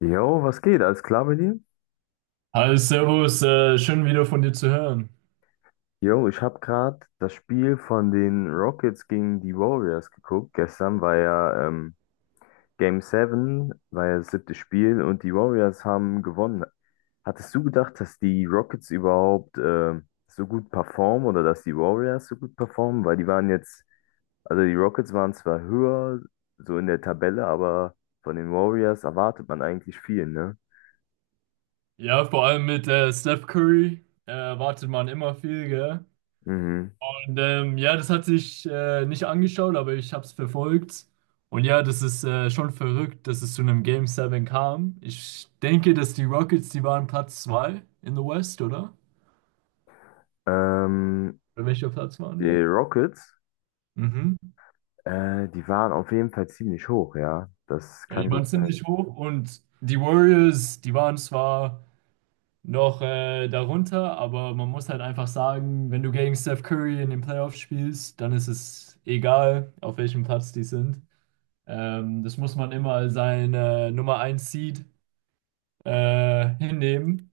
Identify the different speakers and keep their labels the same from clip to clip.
Speaker 1: Jo, was geht? Alles klar bei dir?
Speaker 2: Hi, Servus, schön wieder von dir zu hören.
Speaker 1: Jo, ich habe gerade das Spiel von den Rockets gegen die Warriors geguckt. Gestern war ja Game 7, war ja das siebte Spiel und die Warriors haben gewonnen. Hattest du gedacht, dass die Rockets überhaupt so gut performen oder dass die Warriors so gut performen? Weil die waren jetzt, also die Rockets waren zwar höher so in der Tabelle, aber von den Warriors erwartet man eigentlich viel, ne?
Speaker 2: Ja, vor allem mit Steph Curry erwartet man immer viel, gell?
Speaker 1: Mhm.
Speaker 2: Und ja, das hatte ich nicht angeschaut, aber ich habe es verfolgt. Und ja, das ist schon verrückt, dass es zu einem Game 7 kam. Ich denke, dass die Rockets, die waren Platz 2 in the West, oder?
Speaker 1: Ähm,
Speaker 2: Oder welcher Platz waren
Speaker 1: die
Speaker 2: die?
Speaker 1: Rockets.
Speaker 2: Mhm.
Speaker 1: Die waren auf jeden Fall ziemlich hoch, ja. Das
Speaker 2: Ja,
Speaker 1: kann
Speaker 2: die waren
Speaker 1: gut sein.
Speaker 2: ziemlich hoch und die Warriors, die waren zwar noch darunter, aber man muss halt einfach sagen, wenn du gegen Steph Curry in den Playoffs spielst, dann ist es egal, auf welchem Platz die sind. Das muss man immer als sein Nummer eins Seed hinnehmen.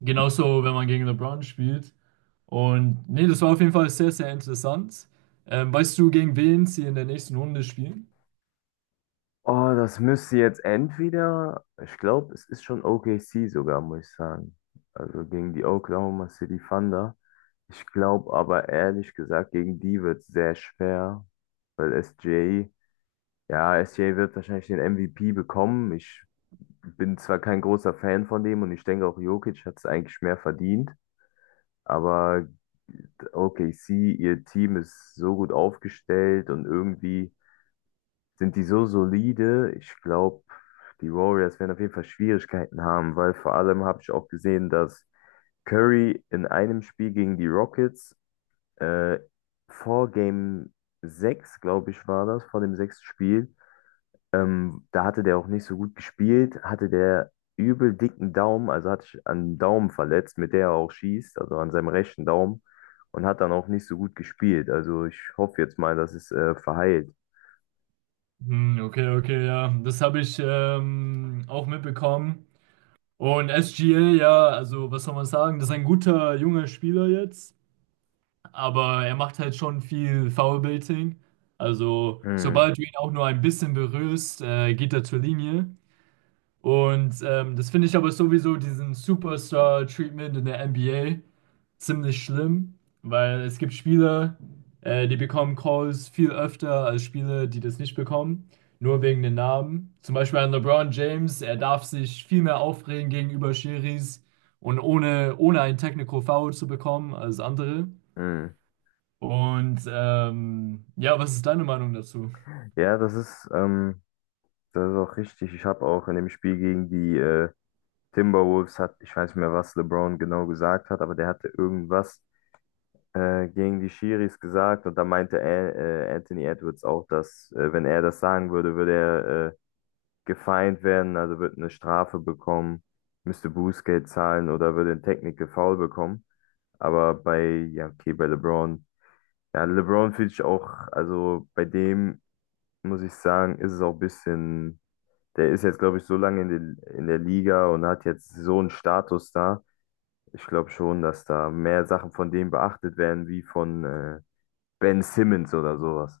Speaker 2: Genauso, wenn man gegen LeBron spielt. Und nee, das war auf jeden Fall sehr, sehr interessant. Weißt du, gegen wen sie in der nächsten Runde spielen?
Speaker 1: Oh, das müsste jetzt entweder, ich glaube, es ist schon OKC sogar, muss ich sagen. Also gegen die Oklahoma City Thunder. Ich glaube aber ehrlich gesagt, gegen die wird es sehr schwer, weil SGA, ja, SGA wird wahrscheinlich den MVP bekommen. Ich bin zwar kein großer Fan von dem und ich denke auch Jokic hat es eigentlich mehr verdient, aber OKC, ihr Team ist so gut aufgestellt und irgendwie sind die so solide? Ich glaube, die Warriors werden auf jeden Fall Schwierigkeiten haben, weil vor allem habe ich auch gesehen, dass Curry in einem Spiel gegen die Rockets äh, vor Game 6, glaube ich, war das, vor dem sechsten Spiel, da hatte der auch nicht so gut gespielt, hatte der übel dicken Daumen, also hat sich an den Daumen verletzt, mit der er auch schießt, also an seinem rechten Daumen und hat dann auch nicht so gut gespielt. Also ich hoffe jetzt mal, dass es verheilt.
Speaker 2: Hm, okay, okay, ja. Das habe ich auch mitbekommen. Und SGA, ja, also was soll man sagen? Das ist ein guter junger Spieler jetzt, aber er macht halt schon viel Foulbaiting. Also,
Speaker 1: Hm,
Speaker 2: sobald du ihn auch nur ein bisschen berührst, geht er zur Linie. Und das finde ich aber sowieso diesen Superstar-Treatment in der NBA ziemlich schlimm, weil es gibt Spieler, die bekommen Calls viel öfter als Spieler, die das nicht bekommen, nur wegen den Namen. Zum Beispiel an LeBron James, er darf sich viel mehr aufregen gegenüber Schiris und ohne einen Technical Foul zu bekommen als andere.
Speaker 1: hm.
Speaker 2: Und ja, was ist deine Meinung dazu?
Speaker 1: Ja, das ist auch richtig. Ich habe auch in dem Spiel gegen die Timberwolves, hat, ich weiß nicht mehr, was LeBron genau gesagt hat, aber der hatte irgendwas gegen die Schiris gesagt und da meinte er, Anthony Edwards auch, dass wenn er das sagen würde, würde er gefeind werden, also würde eine Strafe bekommen, müsste Bußgeld zahlen oder würde ein Technical Foul bekommen. Aber bei, ja, okay, bei LeBron, ja, LeBron finde ich auch, also bei dem muss ich sagen, ist es auch ein bisschen. Der ist jetzt, glaube ich, so lange in der Liga und hat jetzt so einen Status da. Ich glaube schon, dass da mehr Sachen von dem beachtet werden, wie von Ben Simmons oder sowas.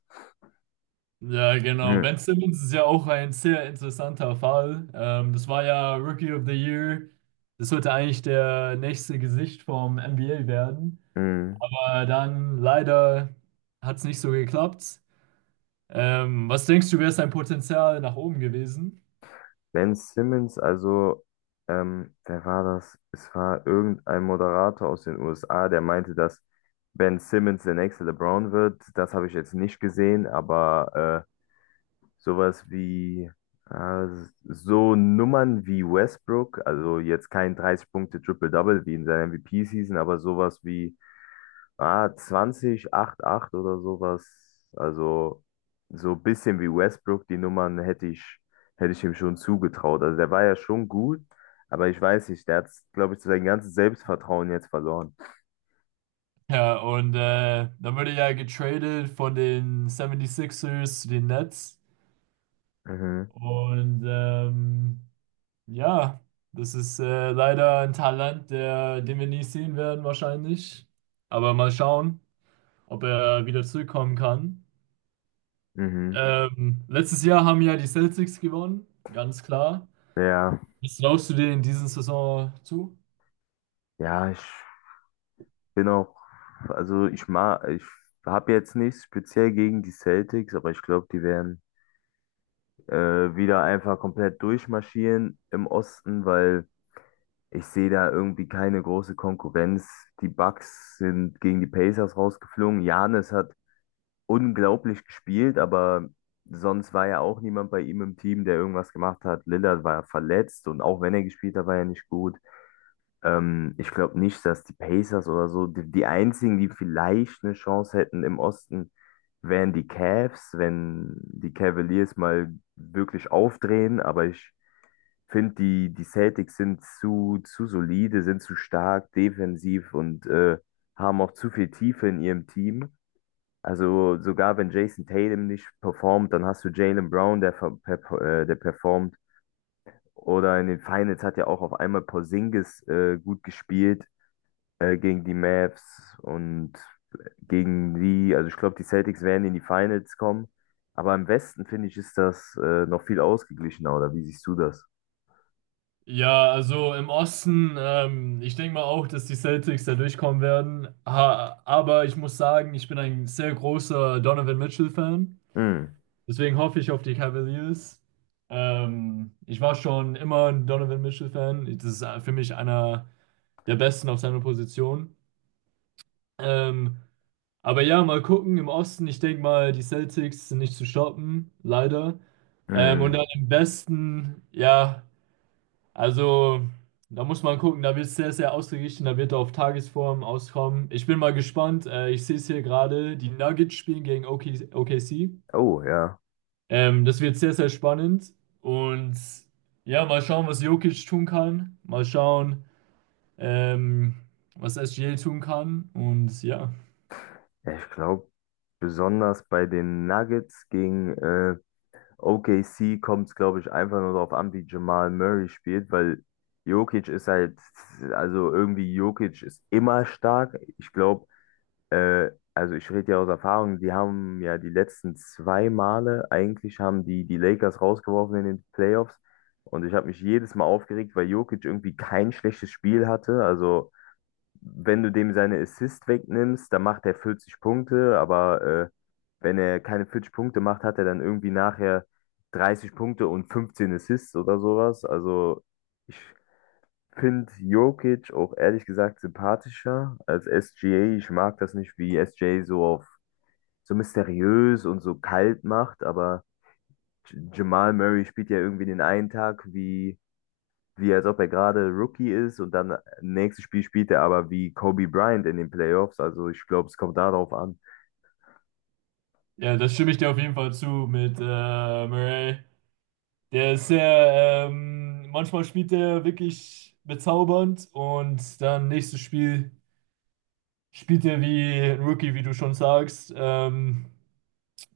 Speaker 2: Ja, genau.
Speaker 1: Hm.
Speaker 2: Ben Simmons ist ja auch ein sehr interessanter Fall. Das war ja Rookie of the Year. Das sollte eigentlich der nächste Gesicht vom NBA werden.
Speaker 1: Hm.
Speaker 2: Dann leider hat es nicht so geklappt. Was denkst du, wäre sein Potenzial nach oben gewesen?
Speaker 1: Ben Simmons, also, wer war das? Es war irgendein Moderator aus den USA, der meinte, dass Ben Simmons der nächste LeBron wird. Das habe ich jetzt nicht gesehen, aber äh, sowas wie äh, so Nummern wie Westbrook, also jetzt kein 30 punkte triple double wie in seiner MVP-Season, aber sowas wie 20 8 8 oder sowas. Also so ein bisschen wie Westbrook, die Nummern hätte ich ihm schon zugetraut. Also der war ja schon gut, aber ich weiß nicht, der hat, glaube ich, sein ganzes Selbstvertrauen jetzt verloren.
Speaker 2: Ja, und dann wurde er ja getradet von den 76ers zu den Nets.
Speaker 1: Mhm,
Speaker 2: Und ja, das ist leider ein Talent, der, den wir nie sehen werden wahrscheinlich. Aber mal schauen, ob er wieder zurückkommen kann.
Speaker 1: mhm.
Speaker 2: Letztes Jahr haben ja die Celtics gewonnen, ganz klar.
Speaker 1: Ja,
Speaker 2: Was traust du dir in dieser Saison zu?
Speaker 1: ja, ich bin auch, also ich mag, ich habe jetzt nichts speziell gegen die Celtics, aber ich glaube, die werden äh, wieder einfach komplett durchmarschieren im Osten, weil ich sehe da irgendwie keine große Konkurrenz. Die Bucks sind gegen die Pacers rausgeflogen. Giannis hat unglaublich gespielt, aber sonst war ja auch niemand bei ihm im Team, der irgendwas gemacht hat. Lillard war verletzt und auch wenn er gespielt hat, war er nicht gut. Ich glaube nicht, dass die Pacers oder so, die, die einzigen, die vielleicht eine Chance hätten im Osten, wären die Cavs, wenn die Cavaliers mal wirklich aufdrehen. Aber ich finde, die Celtics sind zu solide, sind zu stark defensiv und haben auch zu viel Tiefe in ihrem Team. Also sogar wenn Jason Tatum nicht performt, dann hast du Jaylen Brown, der performt. Oder in den Finals hat ja auch auf einmal Porzingis gut gespielt gegen die Mavs und gegen die, also ich glaube, die Celtics werden in die Finals kommen. Aber im Westen, finde ich, ist das noch viel ausgeglichener, oder wie siehst du das?
Speaker 2: Ja, also im Osten, ich denke mal auch, dass die Celtics da durchkommen werden. Ha aber ich muss sagen, ich bin ein sehr großer Donovan Mitchell-Fan.
Speaker 1: Hm,
Speaker 2: Deswegen hoffe ich auf die Cavaliers. Ich war schon immer ein Donovan Mitchell-Fan. Das ist für mich einer der Besten auf seiner Position. Ähm, aber ja, mal gucken. Im Osten, ich denke mal, die Celtics sind nicht zu stoppen, leider. Und
Speaker 1: hm.
Speaker 2: dann im Westen, ja. Also, da muss man gucken, da wird es sehr, sehr ausgeglichen, da wird er auf Tagesform auskommen. Ich bin mal gespannt. Ich sehe es hier gerade, die Nuggets spielen gegen OKC.
Speaker 1: Oh, ja.
Speaker 2: Das wird sehr, sehr spannend. Und ja, mal schauen, was Jokic tun kann. Mal schauen, ähm, was SGA tun kann. Und ja.
Speaker 1: Ja, ich glaube, besonders bei den Nuggets gegen OKC kommt es, glaube ich, einfach nur darauf an, wie Jamal Murray spielt, weil Jokic ist halt, also irgendwie Jokic ist immer stark. Ich glaube, also ich rede ja aus Erfahrung, die haben ja die letzten zwei Male, eigentlich haben die die Lakers rausgeworfen in den Playoffs und ich habe mich jedes Mal aufgeregt, weil Jokic irgendwie kein schlechtes Spiel hatte. Also wenn du dem seine Assist wegnimmst, dann macht er 40 Punkte, aber äh, wenn er keine 40 Punkte macht, hat er dann irgendwie nachher 30 Punkte und 15 Assists oder sowas. Also ich finde Jokic auch ehrlich gesagt sympathischer als SGA. Ich mag das nicht, wie SGA so auf so mysteriös und so kalt macht, aber Jamal Murray spielt ja irgendwie den einen Tag wie als ob er gerade Rookie ist und dann nächstes Spiel spielt er aber wie Kobe Bryant in den Playoffs. Also ich glaube, es kommt darauf an.
Speaker 2: Ja, das stimme ich dir auf jeden Fall zu mit Murray. Der ist sehr, manchmal spielt er wirklich bezaubernd und dann nächstes Spiel. Spielte wie ein Rookie, wie du schon sagst.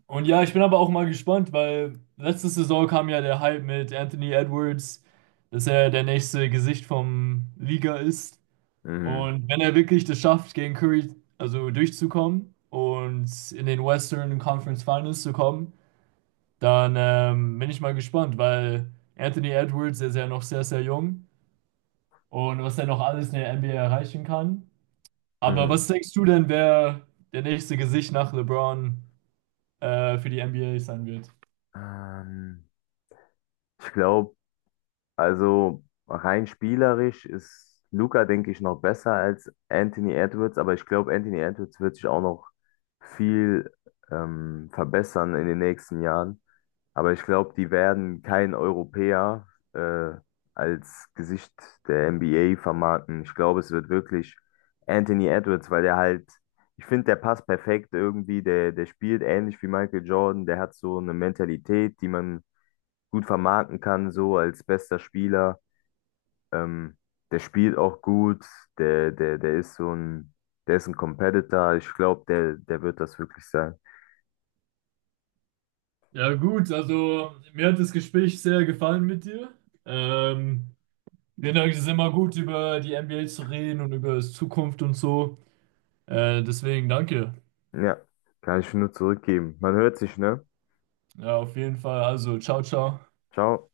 Speaker 2: Und ja, ich bin aber auch mal gespannt, weil letzte Saison kam ja der Hype mit Anthony Edwards, dass er der nächste Gesicht vom Liga ist.
Speaker 1: Mhm.
Speaker 2: Und wenn er wirklich das schafft, gegen Curry also durchzukommen und in den Western Conference Finals zu kommen, dann bin ich mal gespannt, weil Anthony Edwards der ist ja noch sehr, sehr jung und was er noch alles in der NBA erreichen kann. Aber
Speaker 1: Mhm.
Speaker 2: was denkst du denn, wer der nächste Gesicht nach LeBron für die NBA sein wird?
Speaker 1: Ähm, ich glaube, also rein spielerisch ist Luka, denke ich, noch besser als Anthony Edwards, aber ich glaube, Anthony Edwards wird sich auch noch viel verbessern in den nächsten Jahren. Aber ich glaube, die werden keinen Europäer äh, als Gesicht der NBA vermarkten. Ich glaube, es wird wirklich Anthony Edwards, weil der halt, ich finde, der passt perfekt irgendwie, der spielt ähnlich wie Michael Jordan, der hat so eine Mentalität, die man gut vermarkten kann, so als bester Spieler. Ähm, der spielt auch gut, der ist so ein, der ist ein Competitor. Ich glaube, der wird das wirklich sein.
Speaker 2: Ja, gut, also mir hat das Gespräch sehr gefallen mit dir. Ähm, Ich finde, es ist immer gut, über die NBA zu reden und über die Zukunft und so. Deswegen danke.
Speaker 1: Ja, kann ich nur zurückgeben. Man hört sich, ne?
Speaker 2: Ja, auf jeden Fall. Also, ciao, ciao.
Speaker 1: Ciao.